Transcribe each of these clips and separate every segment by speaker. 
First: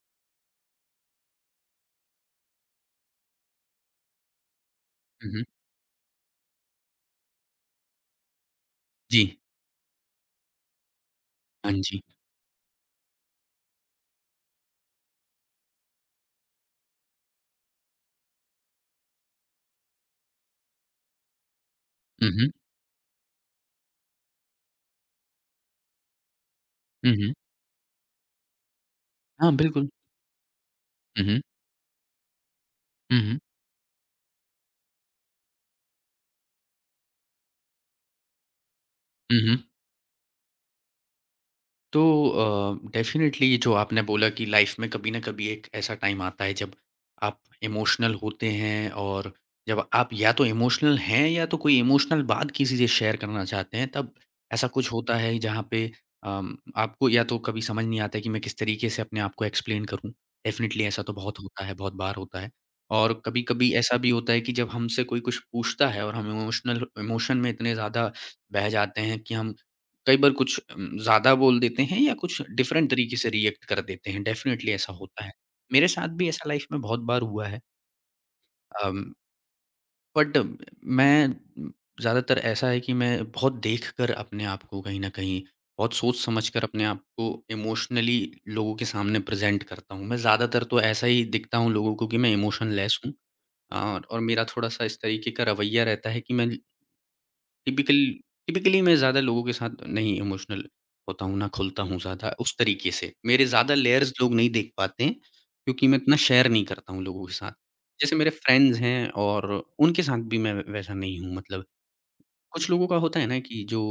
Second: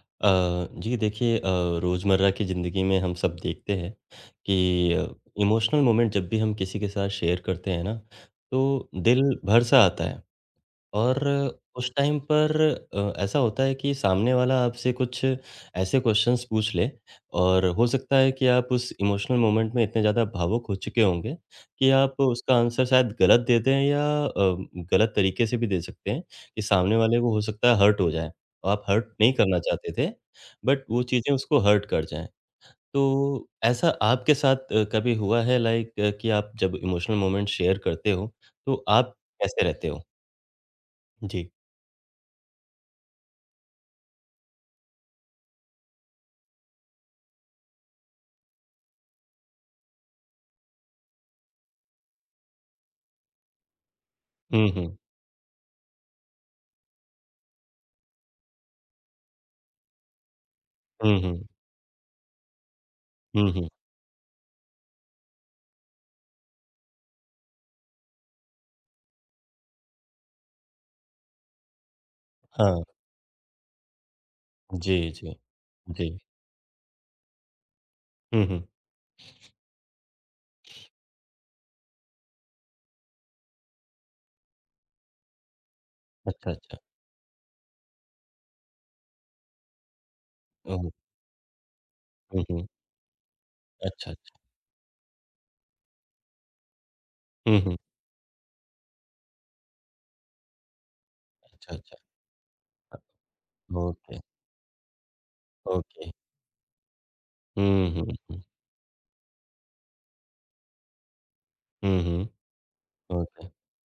Speaker 1: जी देखिए रोज़मर्रा की ज़िंदगी में हम सब देखते हैं कि
Speaker 2: हुँ, हुँ।
Speaker 1: इमोशनल मोमेंट जब भी हम किसी के साथ शेयर करते हैं ना, तो
Speaker 2: जी।
Speaker 1: दिल भर सा आता है और
Speaker 2: हाँ
Speaker 1: उस
Speaker 2: जी।
Speaker 1: टाइम पर ऐसा होता है कि सामने वाला आपसे कुछ ऐसे क्वेश्चंस पूछ ले और हो सकता है कि आप उस इमोशनल मोमेंट में इतने ज़्यादा भावुक हो चुके होंगे कि आप
Speaker 2: हुँ, हुँ।
Speaker 1: उसका आंसर शायद गलत दे दें या गलत तरीके से भी दे सकते हैं कि सामने
Speaker 2: हुँ,
Speaker 1: वाले
Speaker 2: हुँ।
Speaker 1: को हो सकता है हर्ट हो जाए। और आप हर्ट नहीं
Speaker 2: हाँ,
Speaker 1: करना
Speaker 2: बिल्कुल।
Speaker 1: चाहते थे, बट वो
Speaker 2: हुँ,
Speaker 1: चीज़ें
Speaker 2: हुँ।
Speaker 1: उसको हर्ट कर जाएँ। तो
Speaker 2: हुँ, हुँ।
Speaker 1: ऐसा आपके साथ कभी हुआ है लाइक कि आप जब इमोशनल मोमेंट शेयर करते हो, तो आप
Speaker 2: हुँ, हुँ।
Speaker 1: कैसे रहते हो? जी।
Speaker 2: तो डेफ़िनेटली जो आपने बोला कि लाइफ़ में कभी न कभी एक ऐसा टाइम आता है जब आप इमोशनल होते हैं और जब आप या तो इमोशनल हैं या तो कोई इमोशनल बात किसी से शेयर करना चाहते हैं, तब ऐसा
Speaker 1: हुँ,
Speaker 2: कुछ
Speaker 1: हुँ।
Speaker 2: होता है जहाँ पे आपको या तो कभी समझ नहीं आता है कि मैं किस तरीके से अपने आप को एक्सप्लेन करूँ। डेफ़िनेटली ऐसा तो
Speaker 1: हुँ,
Speaker 2: बहुत
Speaker 1: हुँ।
Speaker 2: होता है, बहुत बार होता है। और
Speaker 1: हुँ, हुँ।
Speaker 2: कभी-कभी ऐसा भी होता है कि जब हमसे कोई कुछ पूछता है और हम इमोशनल इमोशन में इतने ज़्यादा बह जाते हैं कि हम कई बार कुछ ज़्यादा बोल देते हैं या कुछ
Speaker 1: हाँ।
Speaker 2: डिफरेंट तरीके से रिएक्ट कर देते हैं, डेफ़िनेटली ऐसा
Speaker 1: जी,
Speaker 2: होता है।
Speaker 1: जी।
Speaker 2: मेरे
Speaker 1: जी।
Speaker 2: साथ भी ऐसा लाइफ़ में बहुत बार हुआ है
Speaker 1: हुँ, हुँ।
Speaker 2: अम, बट मैं ज़्यादातर ऐसा है कि मैं बहुत देखकर अपने आप को कहीं न कहीं बहुत सोच-समझ
Speaker 1: अच्छा,
Speaker 2: कर
Speaker 1: अच्छा।
Speaker 2: अपने आप को इमोशनली लोगों के सामने प्रेज़ेंट करता हूँ। मैं ज़्यादातर
Speaker 1: हुँ,
Speaker 2: तो
Speaker 1: हुँ।
Speaker 2: ऐसा ही दिखता हूँ लोगों को कि मैं
Speaker 1: हुँ, हुँ।
Speaker 2: इमोशनलेस हूँ और
Speaker 1: अच्छा,
Speaker 2: और
Speaker 1: अच्छा।
Speaker 2: मेरा थोड़ा-सा इस तरीके का रवैया रहता है कि मैं
Speaker 1: हुँ, हुँ।
Speaker 2: टिपिकल टिपिकली मैं ज़्यादा लोगों के साथ नहीं इमोशनल होता हूँ, ना
Speaker 1: अच्छा,
Speaker 2: खुलता
Speaker 1: अच्छा।
Speaker 2: हूँ ज़्यादा उस तरीके
Speaker 1: अ,
Speaker 2: से। मेरे ज़्यादा लेयर्स
Speaker 1: ओके,
Speaker 2: लोग नहीं देख पाते हैं, क्योंकि मैं
Speaker 1: ओके।
Speaker 2: इतना शेयर नहीं करता हूँ लोगों के साथ।
Speaker 1: हुँ, हुँ,
Speaker 2: जैसे मेरे
Speaker 1: हुँ।
Speaker 2: फ्रेंड्स हैं और उनके साथ भी मैं वैसा नहीं हूँ मतलब
Speaker 1: हुँ, हुँ।
Speaker 2: कुछ लोगों का होता है ना
Speaker 1: ओके।
Speaker 2: कि जो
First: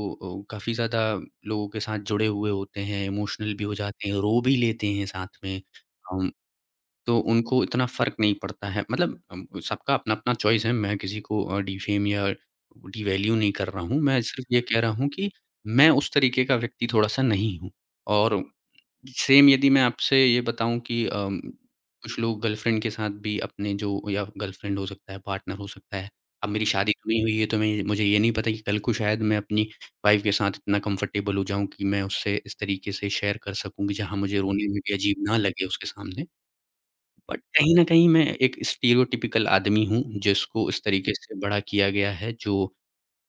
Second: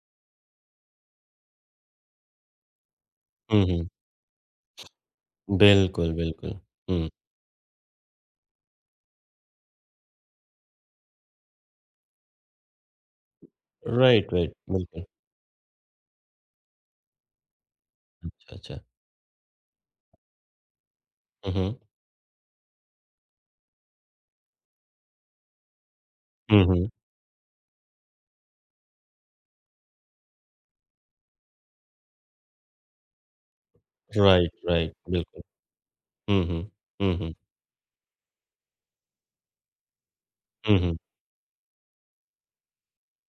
Speaker 2: काफ़ी ज़्यादा लोगों के साथ जुड़े हुए होते हैं, इमोशनल
Speaker 1: हुँ,
Speaker 2: भी हो
Speaker 1: हुँ।
Speaker 2: जाते हैं, रो भी लेते हैं साथ में।
Speaker 1: बिल्कुल, बिल्कुल। हुँ।
Speaker 2: तो उनको इतना फ़र्क नहीं पड़ता है मतलब सबका अपना-अपना चॉइस है, मैं किसी को डिफ़ेम या डिवैल्यू नहीं कर रहा हूँ, मैं
Speaker 1: राइट,
Speaker 2: सिर्फ़
Speaker 1: राइट।
Speaker 2: ये कह रहा
Speaker 1: बिल्कुल।
Speaker 2: हूँ कि मैं उस तरीके का व्यक्ति थोड़ा-सा नहीं हूँ। और
Speaker 1: अच्छा, अच्छा।
Speaker 2: सेम यदि मैं आपसे ये बताऊँ कि
Speaker 1: हुँ, हुँ।
Speaker 2: कुछ लोग गर्लफ्रेंड के साथ भी अपने जो या गर्लफ्रेंड हो सकता है, पार्टनर हो सकता है, अब
Speaker 1: हुँ,
Speaker 2: मेरी
Speaker 1: हुँ।
Speaker 2: शादी तो नहीं हुई है, तो मैं मुझे ये नहीं पता कि कल को शायद मैं अपनी वाइफ़ के साथ इतना कम्फ़र्टेबल हो जाऊँ कि मैं उससे इस तरीके से शेयर कर सकूँ कि जहाँ मुझे
Speaker 1: राइट,
Speaker 2: रोने में भी
Speaker 1: राइट।
Speaker 2: अजीब ना
Speaker 1: बिल्कुल।
Speaker 2: लगे उसके सामने।
Speaker 1: हुँ, हुँ। हुँ, हुँ।
Speaker 2: बट कहीं न कहीं मैं एक स्टीरियोटिपिकल आदमी हूँ, जिसको
Speaker 1: हुँ,
Speaker 2: इस
Speaker 1: हुँ।
Speaker 2: तरीके से बड़ा किया गया है जो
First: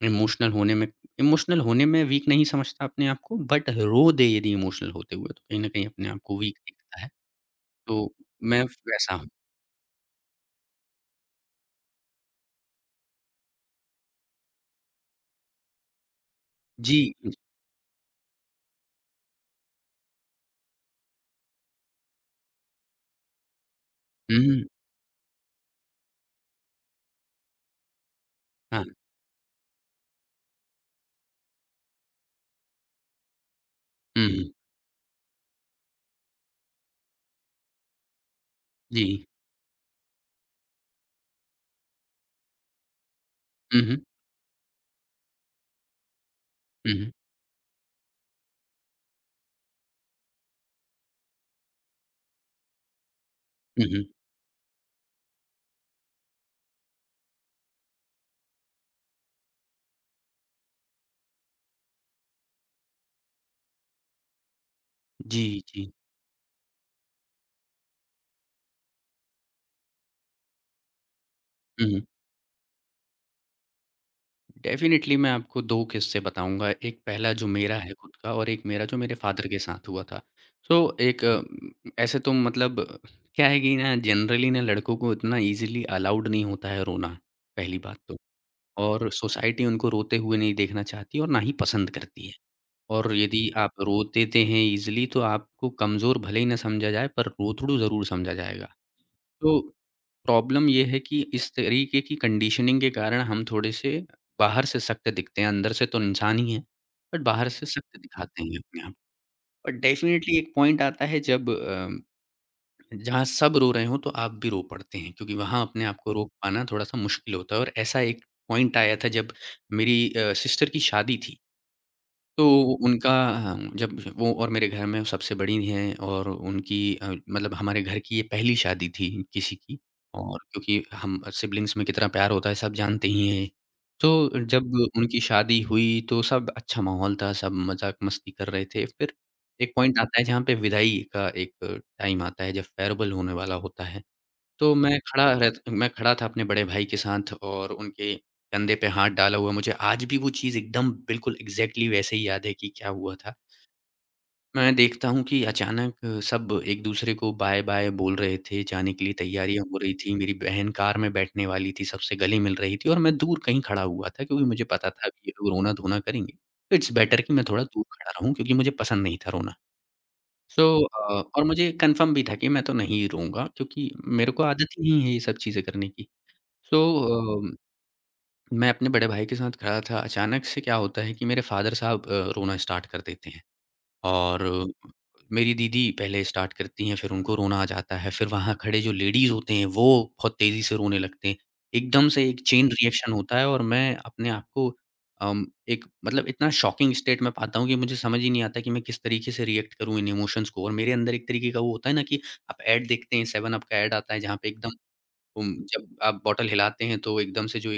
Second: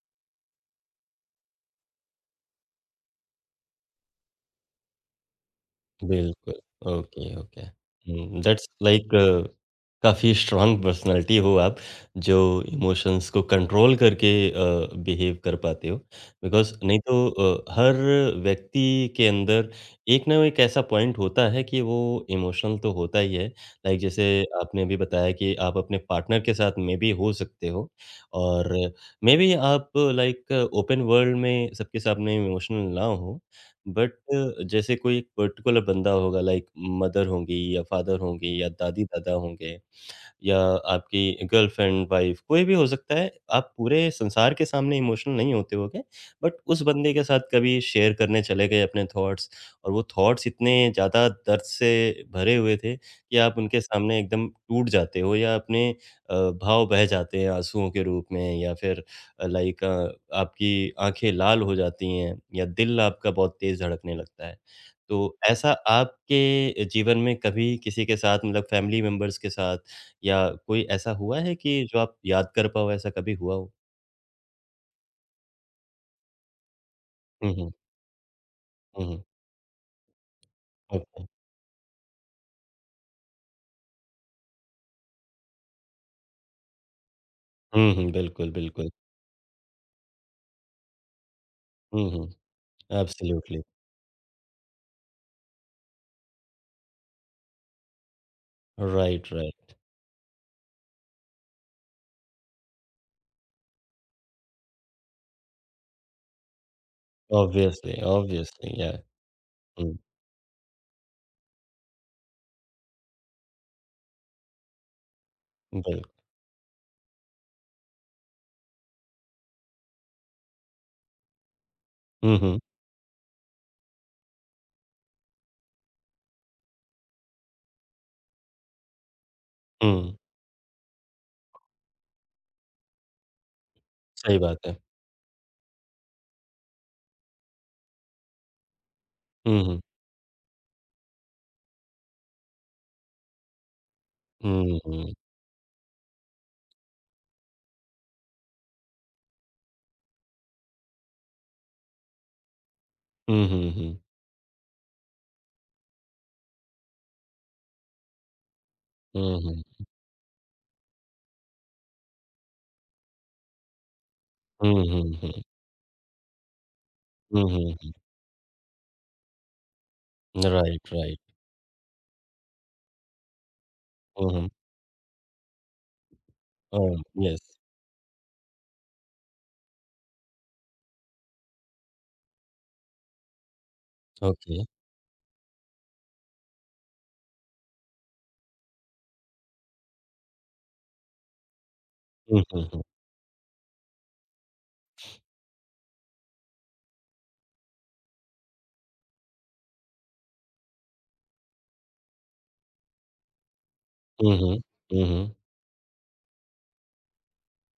Speaker 2: इमोशनल होने में इमोशनल होने में वीक नहीं समझता अपने आप को बट रो दे यदि इमोशनल होते हुए तो कहीं न कहीं अपने आप को
Speaker 1: बिल्कुल,
Speaker 2: वीक दिखता है।
Speaker 1: Okay, okay.
Speaker 2: तो
Speaker 1: हुँ,
Speaker 2: मैं
Speaker 1: दैट्स लाइक
Speaker 2: वैसा हूँ।
Speaker 1: काफ़ी स्ट्रॉन्ग पर्सनैलिटी हो आप, जो इमोशंस को कंट्रोल करके बिहेव कर पाते हो। बिकॉज़ नहीं
Speaker 2: जी।
Speaker 1: तो हर व्यक्ति के अंदर एक ना एक ऐसा पॉइंट होता है कि वो इमोशनल तो होता ही है। लाइक जैसे
Speaker 2: हुँ,
Speaker 1: आपने अभी बताया कि आप अपने पार्टनर के साथ मेबी हो सकते हो और
Speaker 2: हाँ।
Speaker 1: मेबी आप लाइक ओपन वर्ल्ड में सबके सामने इमोशनल ना हो। बट
Speaker 2: हुँ, हुँ।
Speaker 1: जैसे कोई एक पर्टिकुलर बंदा होगा लाइक मदर होंगी या फादर होंगे या
Speaker 2: जी।
Speaker 1: दादी-दादा होंगे या आपकी गर्लफ्रेंड, वाइफ कोई भी हो सकता है, आप
Speaker 2: हुँ, हुँ।
Speaker 1: पूरे संसार के सामने इमोशनल नहीं होते होगे, बट उस
Speaker 2: हुँ, हुँ।
Speaker 1: बंदे के साथ कभी शेयर करने चले गए अपने थॉट्स और वो थॉट्स इतने ज़्यादा दर्द से भरे हुए थे कि आप उनके
Speaker 2: हुँ, हुँ।
Speaker 1: सामने एकदम टूट जाते हो या अपने अ, भाव बह जाते हैं आँसुओं के रूप में या फिर लाइक आपकी आँखें लाल हो जाती हैं या दिल आपका बहुत तेज़ धड़कने लगता है। तो
Speaker 2: जी,
Speaker 1: ऐसा
Speaker 2: जी।
Speaker 1: आपके जीवन में कभी किसी के साथ मतलब फैमिली मेंबर्स के साथ या कोई ऐसा हुआ है कि
Speaker 2: हुँ,
Speaker 1: जो
Speaker 2: हुँ।
Speaker 1: आप याद कर पाओ, ऐसा कभी हुआ हो?
Speaker 2: डेफ़िनिटली मैं आपको 2 किस्से बताऊँगा। एक पहला जो
Speaker 1: हुँ, हुँ।
Speaker 2: मेरा है खुद का और एक मेरा जो
Speaker 1: हुँ,
Speaker 2: मेरे
Speaker 1: हुँ।
Speaker 2: फ़ादर के साथ हुआ था। So
Speaker 1: okay.
Speaker 2: एक ऐसे तो मतलब क्या है कि ना जनरली ना लड़कों को इतना ईज़िली अलाउड नहीं होता है रोना, पहली
Speaker 1: हुँ,
Speaker 2: बात
Speaker 1: हुँ।
Speaker 2: तो।
Speaker 1: बिल्कुल, बिल्कुल।
Speaker 2: और सोसाइटी उनको रोते हुए नहीं देखना चाहती और ना ही पसंद
Speaker 1: हुँ,
Speaker 2: करती
Speaker 1: हुँ।
Speaker 2: है। और यदि
Speaker 1: एब्सोल्युटली।
Speaker 2: आप रो देते हैं ईज़िली तो आपको कमज़ोर भले ही ना समझा जाए पर रोतड़ू ज़रूर समझा जाएगा।
Speaker 1: राइट,
Speaker 2: तो
Speaker 1: राइट।
Speaker 2: प्रॉब्लम ये है कि इस तरीके की कंडीशनिंग के कारण हम थोड़े-से बाहर से सख्त दिखते हैं, अंदर से तो इंसान ही हैं, बट बाहर से
Speaker 1: ऑब्वियसली,
Speaker 2: सख्त दिखाते हैं
Speaker 1: ऑब्वियसली।
Speaker 2: अपने
Speaker 1: या
Speaker 2: आप। और
Speaker 1: हुँ,
Speaker 2: डेफ़िनेटली एक पॉइंट आता है जब जहाँ सब रो रहे हों तो आप भी रो पड़ते हैं क्योंकि वहाँ अपने आप
Speaker 1: बिल्कुल।
Speaker 2: को रोक पाना थोड़ा-सा मुश्किल होता है और ऐसा एक पॉइंट आया था जब मेरी सिस्टर की शादी थी।
Speaker 1: हुँ,
Speaker 2: तो
Speaker 1: हुँ।
Speaker 2: उनका हाँ, जब वो और मेरे घर में सबसे बड़ी हैं और उनकी मतलब हमारे घर की ये पहली शादी थी किसी की
Speaker 1: हुँ,
Speaker 2: और क्योंकि हम सिब्लिंग्स में कितना प्यार होता है सब जानते ही हैं।
Speaker 1: सही
Speaker 2: तो
Speaker 1: बात
Speaker 2: जब
Speaker 1: है।
Speaker 2: उनकी शादी हुई तो सब अच्छा माहौल था, सब मज़ाक मस्ती कर रहे थे। फिर
Speaker 1: हुँ,
Speaker 2: एक
Speaker 1: हुँ।
Speaker 2: पॉइंट आता है जहाँ पे विदाई का एक टाइम आता है जब फेयरवेल होने वाला होता है। तो
Speaker 1: हुँ, हुँ।
Speaker 2: मैं खड़ा था अपने बड़े भाई के साथ और उनके कंधे पे हाथ डाला हुआ, मुझे आज भी वो चीज़ एकदम बिल्कुल एग्ज़ैक्टली वैसे ही याद है कि क्या हुआ था।
Speaker 1: हुँ, हुँ, हुँ।
Speaker 2: मैं देखता हूँ कि अचानक सब एक-दूसरे को बाय-बाय बोल रहे थे, जाने के लिए
Speaker 1: हुँ,
Speaker 2: तैयारियाँ हो
Speaker 1: हुँ।
Speaker 2: रही थीं, मेरी बहन कार में बैठने वाली थी, सबसे गले मिल रही थी और मैं दूर कहीं खड़ा हुआ था क्योंकि मुझे
Speaker 1: हुँ,
Speaker 2: पता
Speaker 1: हुँ,
Speaker 2: था कि ये
Speaker 1: हुँ।
Speaker 2: लोग रोना-धोना करेंगे। तो इट्स बेटर कि
Speaker 1: हुँ,
Speaker 2: मैं थोड़ा दूर
Speaker 1: हुँ।
Speaker 2: खड़ा रहूँ क्योंकि मुझे पसंद नहीं था रोना। So
Speaker 1: right, right.
Speaker 2: और मुझे कन्फर्म भी था कि मैं तो नहीं रोऊँगा क्योंकि
Speaker 1: हुँ,
Speaker 2: मेरे को
Speaker 1: हुँ।
Speaker 2: आदत ही नहीं है ये सब चीज़ें करने की।
Speaker 1: ओह!
Speaker 2: So uh,
Speaker 1: yes.
Speaker 2: मैं अपने बड़े भाई के साथ खड़ा था। अचानक से क्या होता है कि मेरे फ़ादर साहब रोना स्टार्ट कर देते हैं और
Speaker 1: ओके।
Speaker 2: मेरी दीदी पहले स्टार्ट करती हैं, फिर उनको रोना आ जाता है। फिर वहाँ खड़े जो लेडीज़ होते हैं, वो बहुत तेज़ी से रोने लगते हैं। एकदम से एक
Speaker 1: हुँ, हुँ,
Speaker 2: चेन
Speaker 1: हुँ।
Speaker 2: रिएक्शन होता है और मैं अपने आप को एक मतलब इतना शॉकिंग स्टेट में पाता हूँ कि मुझे समझ ही नहीं आता कि मैं किस तरीके से रिएक्ट करूँ इन इमोशंस को और मेरे अंदर एक तरीके का वो होता है ना कि आप ऐड देखते हैं, 7 अप का ऐड आता है,
Speaker 1: हुँ,
Speaker 2: जहाँ पे
Speaker 1: हुँ।
Speaker 2: एकदम
Speaker 1: हुँ, हुँ।
Speaker 2: जब आप बॉटल हिलाते हैं, तो एकदम से जो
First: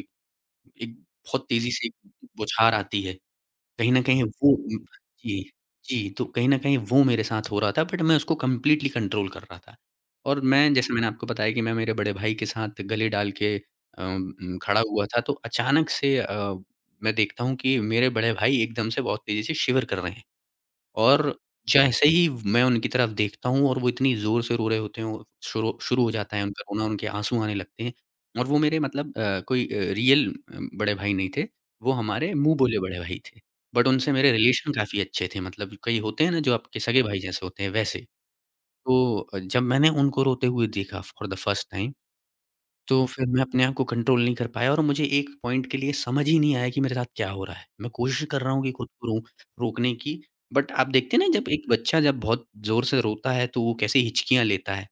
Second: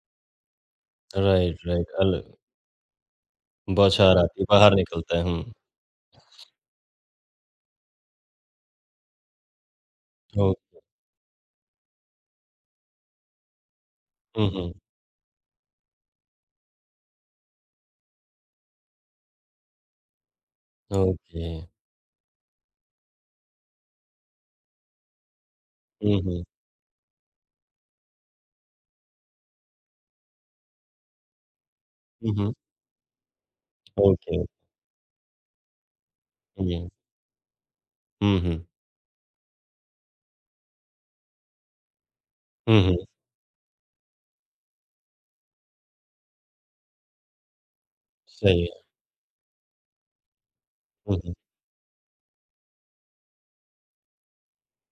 Speaker 2: एक बहुत
Speaker 1: राइट,
Speaker 2: तेज़ी
Speaker 1: राइट।
Speaker 2: से
Speaker 1: अल
Speaker 2: बौछार आती है। कहीं न
Speaker 1: बौछार
Speaker 2: कहीं
Speaker 1: आती है,
Speaker 2: वो
Speaker 1: बाहर निकलता है।
Speaker 2: जी,
Speaker 1: हुँ।
Speaker 2: जी, तो कहीं न कहीं वो मेरे साथ हो रहा था बट मैं उसको कंप्लीटली कंट्रोल कर रहा था। और
Speaker 1: ओ
Speaker 2: मैं जैसे मैंने आपको बताया कि मैं मेरे बड़े भाई के साथ गले डाल के
Speaker 1: हुँ, हुँ।
Speaker 2: खड़ा हुआ था तो अचानक से मैं देखता हूँ कि मेरे बड़े भाई एकदम से बहुत तेज़ी से शिवर कर रहे हैं। और
Speaker 1: ओके।
Speaker 2: जैसे ही मैं उनकी तरफ देखता हूँ और वो इतनी ज़ोर से रो रहे होते हैं, वो शुरू शुरू हो
Speaker 1: हुँ,
Speaker 2: जाता है
Speaker 1: हुँ।
Speaker 2: उनका रोना, उनके आँसू आने लगते हैं और वो मेरे मतलब कोई रियल बड़े भाई नहीं थे, वो हमारे
Speaker 1: हुँ, हुँ।
Speaker 2: मुँह बोले बड़े भाई थे। बट उनसे मेरे
Speaker 1: ओके।
Speaker 2: रिलेशन काफ़ी अच्छे थे, मतलब कई होते हैं ना जो आपके
Speaker 1: हुँ,
Speaker 2: सगे भाई जैसे होते हैं, वैसे।
Speaker 1: हुँ, हुँ।
Speaker 2: तो जब मैंने उनको रोते हुए देखा फॉर द फर्स्ट टाइम
Speaker 1: हुँ,
Speaker 2: तो
Speaker 1: हुँ।
Speaker 2: फिर मैं अपने आप को कंट्रोल नहीं कर पाया और मुझे एक पॉइंट के लिए समझ ही नहीं आया कि मेरे साथ क्या हो रहा है। मैं कोशिश कर रहा हूँ
Speaker 1: सही
Speaker 2: कि
Speaker 1: है।
Speaker 2: खुद को रो रोकने की, बट आप देखते
Speaker 1: हुँ,
Speaker 2: हैं ना
Speaker 1: हुँ।
Speaker 2: जब एक बच्चा जब बहुत ज़ोर से रोता है तो वो कैसे हिचकियाँ लेता है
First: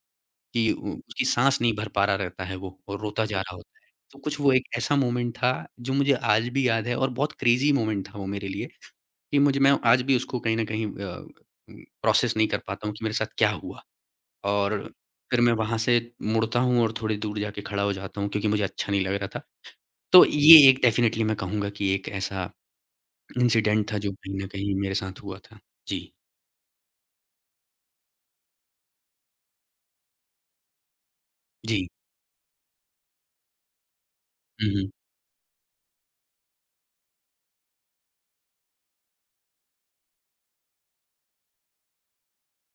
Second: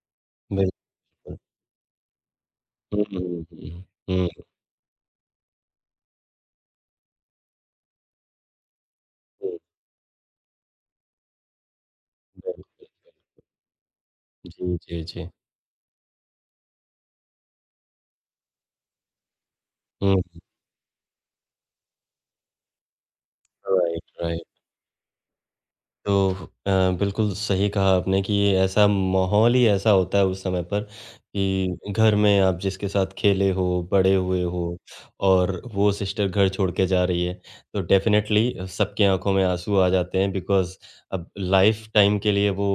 Speaker 2: कि
Speaker 1: बिल्कुल।
Speaker 2: उ उसकी साँस नहीं भर पा रहा रहता है वो और
Speaker 1: हुँ, हुँ,
Speaker 2: रोता जा
Speaker 1: हुँ,
Speaker 2: रहा होता है। तो
Speaker 1: हुँ,
Speaker 2: कुछ
Speaker 1: हुँ,
Speaker 2: वो एक ऐसा मोमेंट था जो मुझे आज भी याद है और बहुत क्रेज़ी मोमेंट था वो मेरे लिए कि
Speaker 1: हुँ,
Speaker 2: मुझे मैं आज भी उसको कहीं न कहीं प्रोसेस नहीं कर
Speaker 1: हुँ,
Speaker 2: पाता हूँ कि मेरे साथ क्या हुआ।
Speaker 1: जी,
Speaker 2: और
Speaker 1: जी, जी।
Speaker 2: फिर मैं वहाँ से मुड़ता हूँ और थोड़ी दूर जाके खड़ा हो जाता हूँ क्योंकि मुझे अच्छा नहीं लग रहा था।
Speaker 1: हुँ,
Speaker 2: तो ये एक डेफ़िनिटली मैं कहूँगा कि एक ऐसा इंसिडेंट था
Speaker 1: राइट,
Speaker 2: जो कहीं
Speaker 1: राइट।
Speaker 2: न कहीं मेरे साथ हुआ था। जी,
Speaker 1: तो अ, बिल्कुल सही कहा आपने कि ये ऐसा माहौल ही ऐसा होता है उस समय पर
Speaker 2: जी।
Speaker 1: कि घर में आप जिसके साथ खेले हो, बड़े हुए हो
Speaker 2: हुँ, हुँ।
Speaker 1: और वो सिस्टर घर छोड़ के जा रही है, तो डेफ़िनेटली सबकी आँखों में आँसू आ जाते हैं बिकॉज़ अब लाइफ़ टाइम के लिए वो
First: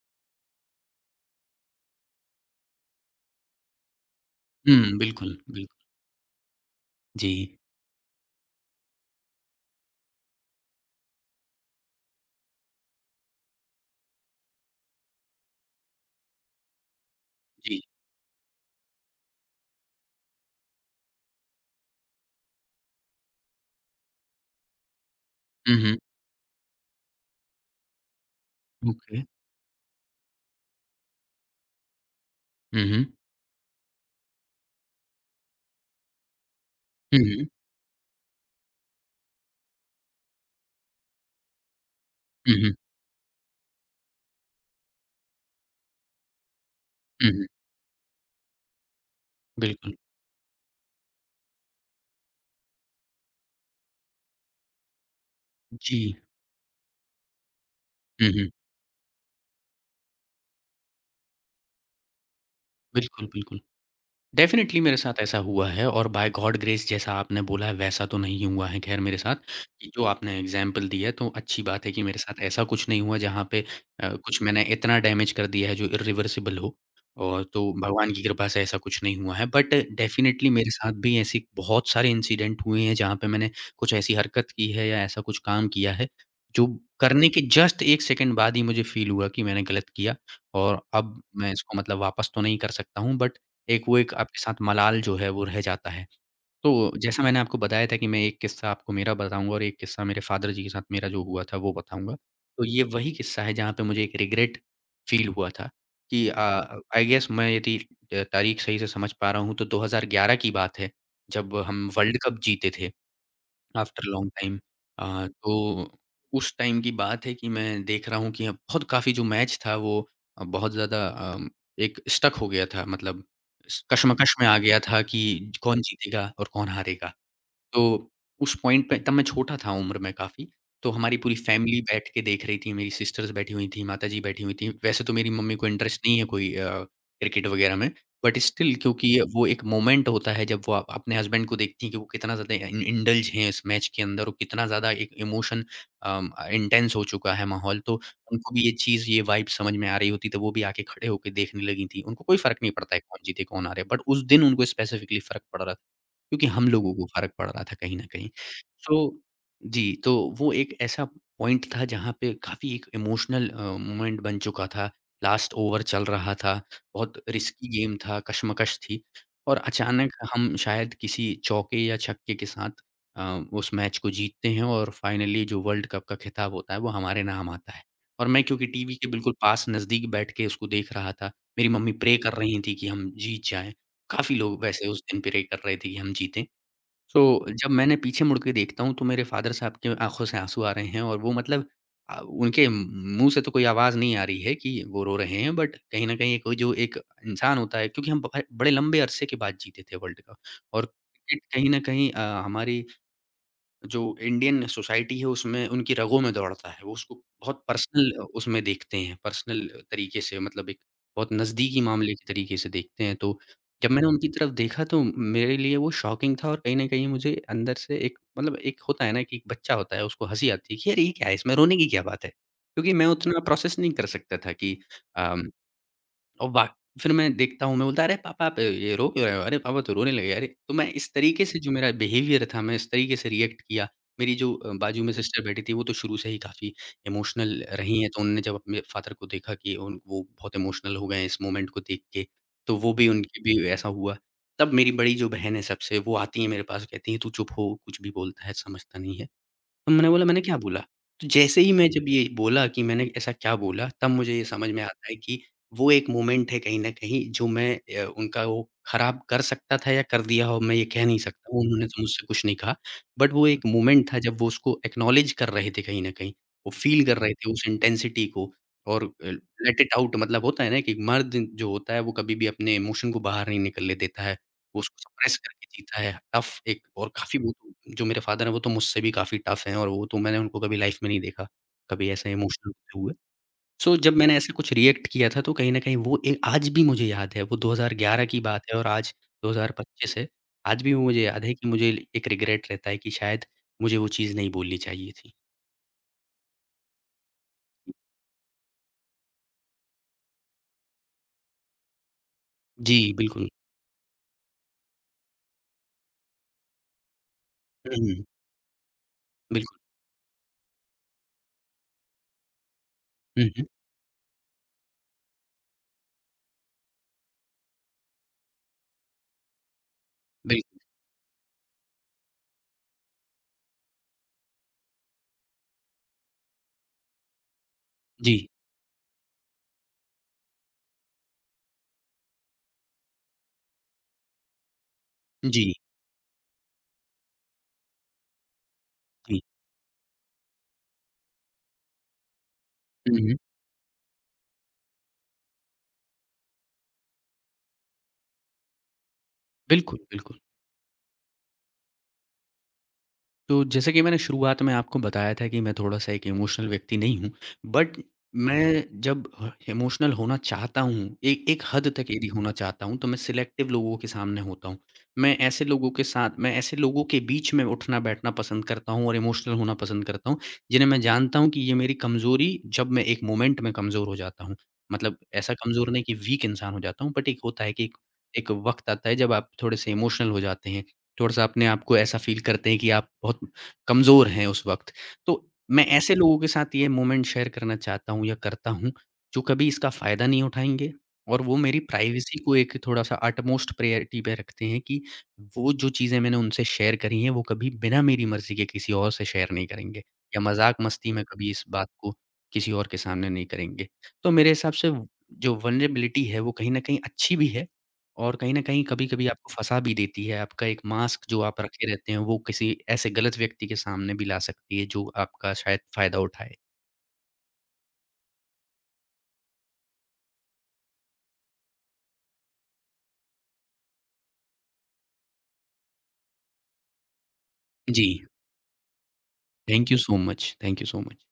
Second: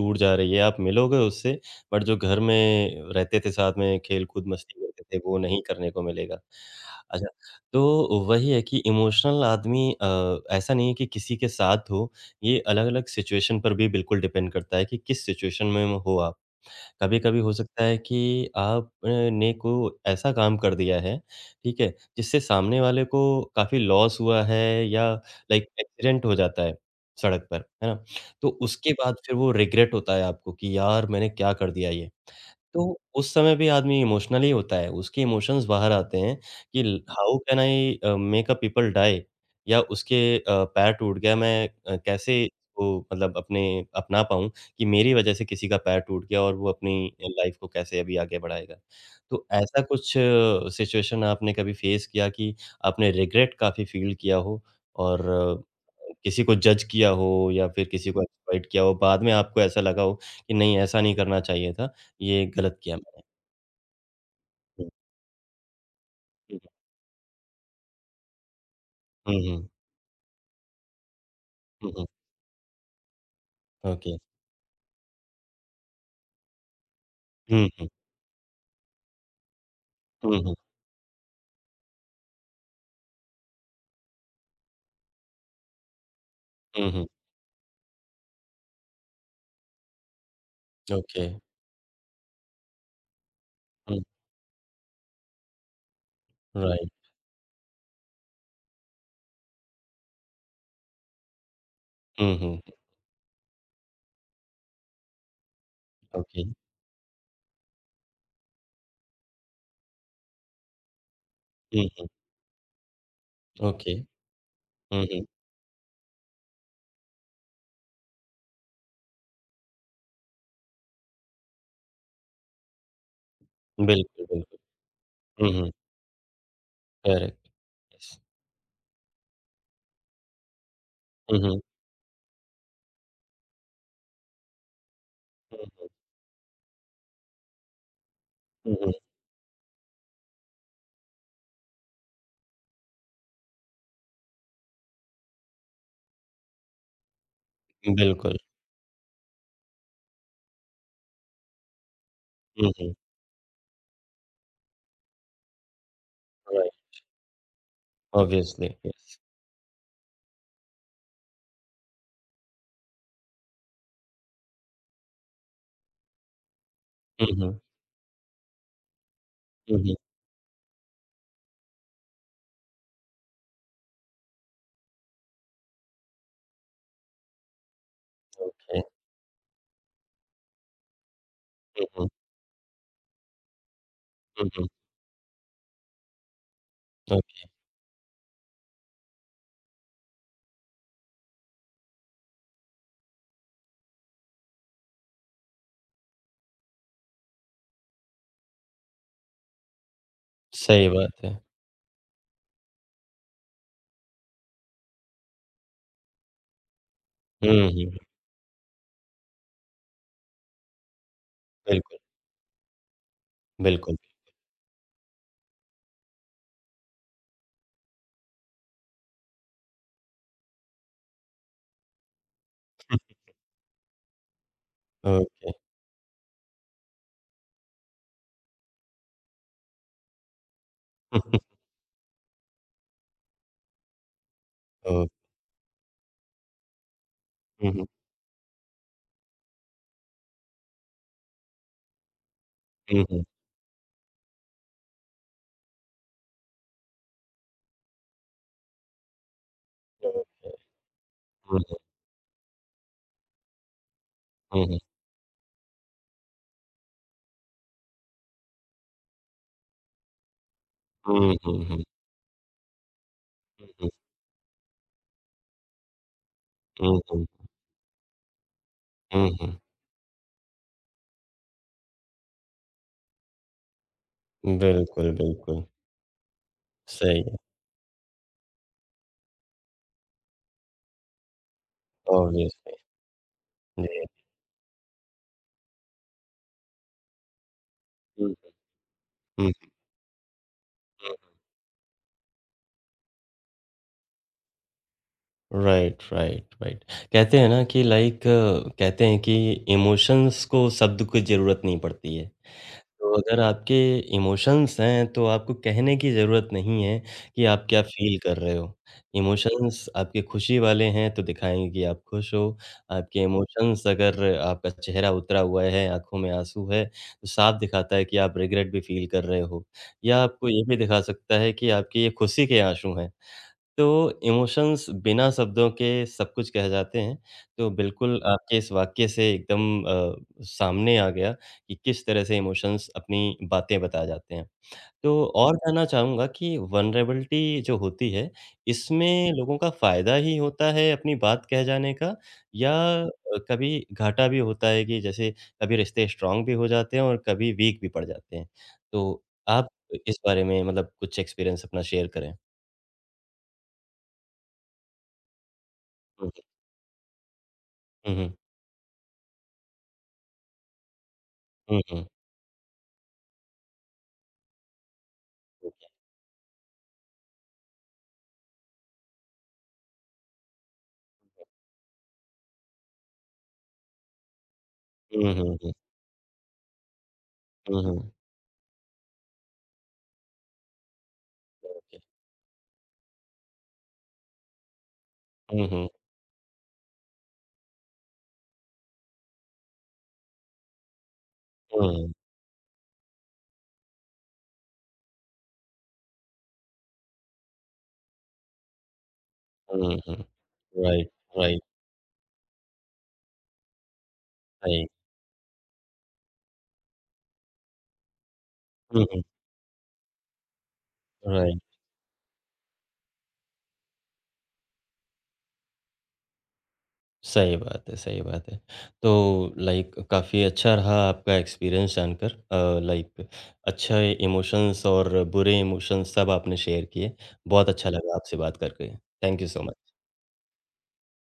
Speaker 1: दूर जा रही है, आप मिलोगे उससे बट जो घर में रहते थे साथ में खेल-कूद मस्ती
Speaker 2: हुँ,
Speaker 1: करते थे,
Speaker 2: बिल्कुल,
Speaker 1: वो नहीं
Speaker 2: बिल्कुल।
Speaker 1: करने को मिलेगा। अच्छा,
Speaker 2: जी,
Speaker 1: तो वही है कि इमोशनल आदमी ऐसा नहीं है कि किसी के साथ हो ये अलग-अलग सिचुएशन पर भी बिल्कुल डिपेंड करता है कि किस सिचुएशन में हो आप। कभी-कभी हो
Speaker 2: जी।
Speaker 1: सकता है कि आप ने को ऐसा काम कर दिया है, ठीक है? जिससे सामने वाले को काफ़ी लॉस हुआ है या लाइक
Speaker 2: हुँ, हुँ।
Speaker 1: एक्सीडेंट हो जाता है सड़क पर, है ना? तो उसके बाद
Speaker 2: ओके।
Speaker 1: फिर वो रिग्रेट होता है आपको कि यार मैंने क्या कर दिया ये?
Speaker 2: हुँ,
Speaker 1: तो
Speaker 2: हुँ।
Speaker 1: उस समय भी आदमी इमोशनली होता है, उसके इमोशंस बाहर आते हैं कि ल
Speaker 2: हुँ,
Speaker 1: how
Speaker 2: hmm.
Speaker 1: Can I make a people die या उसके पैर टूट गया मैं कैसे
Speaker 2: हुँ, हुँ।
Speaker 1: इसको मतलब अपने अपना पाऊँ? कि मेरी वजह से किसी का पैर टूट गया और वो अपनी
Speaker 2: हुँ, हुँ।
Speaker 1: लाइफ को कैसे अभी आगे बढ़ाएगा। तो ऐसा
Speaker 2: बिल्कुल।
Speaker 1: कुछ सिचुएशन आपने कभी फेस किया कि आपने रिग्रेट काफ़ी फ़ील किया हो और
Speaker 2: जी।
Speaker 1: किसी को जज किया हो या फिर किसी को
Speaker 2: हुँ, हुँ।
Speaker 1: एक्सप्लॉइट किया हो, बाद में आपको ऐसा लगा हो कि नहीं ऐसा नहीं करना चाहिए था, ये गलत किया मैंने?
Speaker 2: बिल्कुल, बिल्कुल। डेफ़िनेटली
Speaker 1: हुँ,
Speaker 2: मेरे साथ ऐसा हुआ है और बाय गॉड
Speaker 1: ठीक है।
Speaker 2: ग्रेस जैसा आपने बोला है वैसा तो नहीं हुआ है ख़ैर मेरे साथ,
Speaker 1: हुँ, हुँ,
Speaker 2: कि जो आपने एग्ज़ाम्पल दिया है तो अच्छी बात है
Speaker 1: हुँ,
Speaker 2: कि
Speaker 1: हुँ,
Speaker 2: मेरे साथ ऐसा कुछ नहीं हुआ जहाँ पे
Speaker 1: ओके।
Speaker 2: कुछ मैंने इतना डैमेज कर दिया है जो इरिवर्सिबल हो और तो
Speaker 1: हुँ, हुँ,
Speaker 2: भगवान की कृपा से ऐसा कुछ नहीं हुआ है। बट
Speaker 1: हुँ,
Speaker 2: डेफ़िनेटली
Speaker 1: हुँ,
Speaker 2: मेरे साथ भी ऐसी बहुत सारे इंसिडेंट हुए हैं जहाँ पे मैंने कुछ ऐसी हरकत की है या ऐसा कुछ काम किया है, जो
Speaker 1: हुँ, हुँ,
Speaker 2: करने के जस्ट 1 सेकंड बाद ही मुझे फ़ील हुआ कि मैंने गलत किया और अब
Speaker 1: ओके,
Speaker 2: मैं इसको मतलब वापस तो नहीं कर सकता हूँ बट एक वो
Speaker 1: हुँ,
Speaker 2: एक आपके साथ मलाल जो है वो रह जाता है। तो
Speaker 1: राइट,
Speaker 2: जैसा मैंने आपको बताया था कि मैं एक किस्सा आपको मेरा बताऊँगा और एक किस्सा मेरे फ़ादर जी के साथ मेरा जो हुआ था वो बताऊँगा।
Speaker 1: हुँ, हुँ,
Speaker 2: तो ये वही किस्सा है जहाँ पे मुझे एक रिग्रेट फ़ील हुआ था कि
Speaker 1: ओके,
Speaker 2: आई गेस मैं यदि तारीख सही से समझ पा रहा हूँ तो 2011 की बात है, जब हम
Speaker 1: हुँ,
Speaker 2: वर्ल्ड कप जीते थे।
Speaker 1: ओके,
Speaker 2: आफ्टर लॉन्ग टाइम
Speaker 1: हुँ, हुँ,
Speaker 2: तो उस टाइम की बात है कि मैं देख रहा हूँ कि अब बहुत काफ़ी जो मैच था वो बहुत ज़्यादा एक स्टक हो गया था मतलब स
Speaker 1: बिल्कुल,
Speaker 2: कशमकश में आ
Speaker 1: बिल्कुल।
Speaker 2: गया था कि
Speaker 1: हुँ, हुँ,
Speaker 2: कौन जीतेगा और कौन हारेगा।
Speaker 1: करेक्ट,
Speaker 2: तो
Speaker 1: यस।
Speaker 2: उस पॉइंट पे तब मैं छोटा था उम्र में काफ़ी, तो हमारी पूरी
Speaker 1: हुँ, हुँ।
Speaker 2: फैमिली बैठ के देख रही थी, मेरी सिस्टर्स बैठी हुई थी, माताजी बैठी हुई थीं। वैसे तो मेरी मम्मी को इंटरेस्ट नहीं है कोई क्रिकेट वगैरह में, बट स्टिल
Speaker 1: हुँ, हुँ,
Speaker 2: क्योंकि वो एक मोमेंट होता है जब वो अपने हस्बैंड को देखती हैं कि वो कितना ज़्यादा इन इंडल्ज हैं इस मैच के अंदर और कितना ज़्यादा एक इमोशन इंटेंस हो चुका है माहौल, तो
Speaker 1: हुँ। बिल्कुल।
Speaker 2: उनको भी ये चीज़, ये वाइब समझ में आ रही होती, तो वो भी आके खड़े होके देखने लगी थीं। उनको कोई फ़र्क
Speaker 1: हुँ,
Speaker 2: नहीं पड़ता
Speaker 1: हुँ।
Speaker 2: है कौन जीते, कौन हारे, बट उस दिन उनको स्पेसिफ़िकली फ़र्क पड़ रहा था। क्योंकि हम
Speaker 1: राइट,
Speaker 2: लोगों को फ़र्क पड़ रहा था कहीं न कहीं।
Speaker 1: Obviously,
Speaker 2: so
Speaker 1: yes.
Speaker 2: जी, तो वो एक ऐसा पॉइंट था जहाँ पे काफ़ी एक इमोशनल मोमेंट बन चुका था। लास्ट ओवर चल रहा था, बहुत
Speaker 1: हुँ, हुँ।
Speaker 2: रिस्की गेम था, कशमकश थी और
Speaker 1: हुँ, हुँ।
Speaker 2: अचानक हम शायद किसी चौके या छक्के के साथ अ, उस मैच को जीतते हैं और फाइनली जो वर्ल्ड कप का खिताब होता है वो हमारे नाम आता है। और मैं क्योंकि
Speaker 1: है।
Speaker 2: टीवी के बिल्कुल पास नज़दीक बैठ के उसको देख रहा था, मेरी
Speaker 1: हुँ,
Speaker 2: मम्मी
Speaker 1: हुँ।
Speaker 2: प्रे कर रही थी कि हम जीत जाएँ। काफ़ी
Speaker 1: हुँ,
Speaker 2: लोग
Speaker 1: हुँ।
Speaker 2: वैसे उस दिन प्रे कर रहे थे कि हम जीतें। तो
Speaker 1: ओके,
Speaker 2: जब मैंने पीछे मुड़ के देखता हूँ तो मेरे फ़ादर साहब की आँखों से आँसू आ रहे हैं और वो मतलब उनके मुँह से तो कोई आवाज़ नहीं आ रही है कि वो रो रहे हैं, बट कहीं न कहीं कोई जो एक इंसान होता है क्योंकि हम ब बड़े लंबे अरसे के बाद जीते थे वर्ल्ड कप। और
Speaker 1: सही बात है।
Speaker 2: क्रिकेट कहीं न कहीं हमारी जो इंडियन सोसाइटी है उसमें उनकी रगों में दौड़ता है, वो उसको बहुत
Speaker 1: हुँ, हुँ।
Speaker 2: पर्सनल उसमें देखते हैं, पर्सनल तरीके से मतलब एक बहुत नज़दीकी
Speaker 1: बिल्कुल,
Speaker 2: मामले के तरीके से देखते हैं। तो जब
Speaker 1: बिल्कुल।
Speaker 2: मैंने उनकी तरफ देखा तो मेरे लिए वो शॉकिंग था और कहीं न कहीं मुझे अंदर से एक मतलब एक होता है ना कि एक बच्चा होता है, उसको हँसी आती है कि अरे! ये क्या है, इसमें रोने की क्या बात है? क्योंकि मैं उतना प्रोसेस नहीं कर सकता था कि अम,
Speaker 1: ओके।
Speaker 2: और वाक फिर मैं देखता हूँ, मैं बोलता, अरे पापा आप ये रो क्यों रहे हो? अरे पापा तो रोने लगे अरे! तो मैं इस तरीके से जो मेरा बिहेवियर था, मैं इस तरीके से रिएक्ट किया। मेरी जो
Speaker 1: ओ
Speaker 2: बाजू में सिस्टर बैठी थी, वो तो शुरू से ही काफ़ी इमोशनल
Speaker 1: हुँ, हुँ।
Speaker 2: रही हैं, तो उन्होंने जब अपने फादर को देखा कि उन वो बहुत इमोशनल हो गए हैं इस मोमेंट को देख के, तो वो
Speaker 1: हुँ,
Speaker 2: भी,
Speaker 1: हुँ।
Speaker 2: उनकी भी ऐसा हुआ। तब मेरी बड़ी जो बहन है सबसे, वो आती है मेरे पास, कहती है, "तू चुप हो, कुछ भी बोलता है, समझता नहीं है।" तो मैंने
Speaker 1: हुँ,
Speaker 2: बोला, "मैंने
Speaker 1: हुँ।
Speaker 2: क्या बोला?" तो जैसे ही मैं जब ये बोला कि मैंने ऐसा क्या बोला, तब मुझे ये
Speaker 1: हुँ,
Speaker 2: समझ
Speaker 1: हुँ।
Speaker 2: में आता है कि वो एक मोमेंट है कहीं न कहीं जो मैं उनका वो खराब कर सकता था या कर दिया हो, मैं ये कह नहीं
Speaker 1: हुँ,
Speaker 2: सकता। वो
Speaker 1: हुँ, हुँ।
Speaker 2: उन्होंने तो मुझसे कुछ नहीं कहा, बट वो एक मोमेंट था जब वो उसको एक्नॉलेज कर रहे थे कहीं न कहीं। वो
Speaker 1: हुँ,
Speaker 2: फ़ील कर
Speaker 1: हुँ।
Speaker 2: रहे थे उस इंटेंसिटी को और
Speaker 1: हुँ, हुँ।
Speaker 2: Let it out. मतलब होता है ना कि मर्द जो होता है, वो कभी भी अपने इमोशन को बाहर नहीं निकलने देता है। वो उसको
Speaker 1: बिल्कुल,
Speaker 2: सप्रेस
Speaker 1: बिल्कुल,
Speaker 2: करके जीता है, टफ एक और
Speaker 1: सही है,
Speaker 2: काफ़ी वो तो जो मेरे फ़ादर हैं, वो तो मुझसे भी काफ़ी टफ हैं, और वो तो मैंने उनको कभी लाइफ़ में नहीं देखा, कभी ऐसे इमोशनल
Speaker 1: ऑब्वियसली।
Speaker 2: होते हुए। सो
Speaker 1: जी।
Speaker 2: जब मैंने ऐसे कुछ रिएक्ट किया था, तो कहीं न कहीं वो ए आज भी मुझे याद है, वो 2011
Speaker 1: हुँ,
Speaker 2: की बात है और आज
Speaker 1: हुँ,
Speaker 2: 2025 है। आज भी वो
Speaker 1: हुँ।
Speaker 2: मुझे याद है कि मुझे ल एक रिग्रेट रहता है कि शायद मुझे वो चीज़ नहीं बोलनी चाहिए थी।
Speaker 1: Right, right, right. कहते हैं ना कि लाइक कहते हैं कि इमोशंस को शब्द की ज़रूरत नहीं पड़ती है।
Speaker 2: जी,
Speaker 1: तो अगर
Speaker 2: बिल्कुल।
Speaker 1: आपके इमोशंस हैं, तो आपको कहने की ज़रूरत नहीं है कि आप क्या
Speaker 2: हुँ,
Speaker 1: फ़ील
Speaker 2: हुँ,
Speaker 1: कर रहे हो।
Speaker 2: बिल्कुल।
Speaker 1: इमोशंस आपके खुशी वाले हैं, तो दिखाएँगे कि आप खुश हो। आपके
Speaker 2: हुँ, हुँ,
Speaker 1: इमोशंस अगर आपका चेहरा उतरा हुआ है, आँखों में आँसू है, तो साफ दिखाता है कि आप रिग्रेट भी फ़ील कर रहे हो। या आपको ये भी
Speaker 2: बिल्कुल।
Speaker 1: दिखा सकता है कि आपकी ये खुशी के आँसू हैं। तो इमोशंस बिना शब्दों के सब कुछ कह जाते हैं। तो बिल्कुल
Speaker 2: जी,
Speaker 1: आपके इस वाक्य से एकदम सामने आ गया कि किस तरह से इमोशंस अपनी बातें बता जाते हैं। तो और
Speaker 2: जी,
Speaker 1: जानना चाहूँगा कि वल्नरेबिलिटी जो होती है, इसमें
Speaker 2: जी।
Speaker 1: लोगों का फ़ायदा ही होता है अपनी बात कह जाने का या
Speaker 2: हुँ, हुँ,
Speaker 1: कभी घाटा भी होता है कि जैसे कभी रिश्ते स्ट्रॉन्ग भी हो जाते हैं और कभी वीक भी पड़ जाते हैं? तो आप
Speaker 2: बिल्कुल,
Speaker 1: इस
Speaker 2: बिल्कुल।
Speaker 1: बारे में मतलब कुछ एक्सपीरियंस अपना शेयर करें?
Speaker 2: तो जैसे कि मैंने शुरुआत में आपको बताया था कि मैं थोड़ा-सा एक
Speaker 1: हुँ, हुँ।
Speaker 2: इमोशनल व्यक्ति नहीं हूँ, बट
Speaker 1: हुँ, हुँ।
Speaker 2: मैं जब ह इमोशनल होना चाहता हूँ, एक एक
Speaker 1: हुँ,
Speaker 2: हद तक
Speaker 1: हुँ।
Speaker 2: यदि होना चाहता हूँ, तो मैं सिलेक्टिव लोगों के सामने होता हूँ। मैं ऐसे लोगों के बीच में उठना-बैठना पसंद करता हूँ और इमोशनल होना पसंद करता हूँ, जिन्हें मैं जानता हूँ कि ये मेरी कमज़ोरी, जब मैं एक मोमेंट में कमज़ोर हो जाता हूँ। मतलब
Speaker 1: Mhm,
Speaker 2: ऐसा
Speaker 1: mhm,
Speaker 2: कमज़ोर नहीं कि वीक इंसान हो जाता हूँ, बट एक होता है कि एक
Speaker 1: mhm.
Speaker 2: एक वक़्त आता है जब आप थोड़े-से इमोशनल हो जाते हैं। थोड़ा-सा अपने आप को
Speaker 1: Okay.
Speaker 2: ऐसा फ़ील करते हैं कि आप बहुत कमज़ोर हैं उस वक़्त। तो मैं
Speaker 1: Mhm,
Speaker 2: ऐसे लोगों के साथ ये मोमेंट शेयर करना चाहता हूँ या करता हूँ, जो कभी इसका फ़ायदा नहीं उठाएँगे और वो मेरी प्राइवेसी को एक थोड़ा-सा अटमोस्ट प्रायोरिटी पे रखते हैं कि वो जो चीज़ें मैंने उनसे शेयर करी हैं, वो कभी बिना मेरी मर्ज़ी के किसी और से शेयर नहीं
Speaker 1: mhm,
Speaker 2: करेंगे
Speaker 1: mhm,
Speaker 2: या
Speaker 1: राइट,
Speaker 2: मज़ाक-मस्ती में कभी
Speaker 1: राइट,
Speaker 2: इस बात को किसी और के सामने नहीं करेंगे। तो मेरे हिसाब
Speaker 1: सही।
Speaker 2: से जो वल्नरेबिलिटी है, वो कहीं न कहीं अच्छी भी है। और कहीं न कहीं
Speaker 1: हुँ, हुँ,
Speaker 2: कभी-कभी आपको फँसा भी देती है, आपका एक मास्क जो आप
Speaker 1: राइट।
Speaker 2: रखे रहते हैं, वो किसी ऐसे गलत व्यक्ति के सामने भी ला सकती है, जो आपका शायद फ़ायदा उठाए।
Speaker 1: सही बात है, सही बात है। तो लाइक काफ़ी अच्छा रहा आपका एक्सपीरियंस जानकर लाइक अच्छे इमोशंस और बुरे इमोशंस सब आपने शेयर किए। बहुत अच्छा लगा
Speaker 2: जी,
Speaker 1: आपसे बात करके। Thank you so
Speaker 2: thank
Speaker 1: much.
Speaker 2: You so much, thank you so much.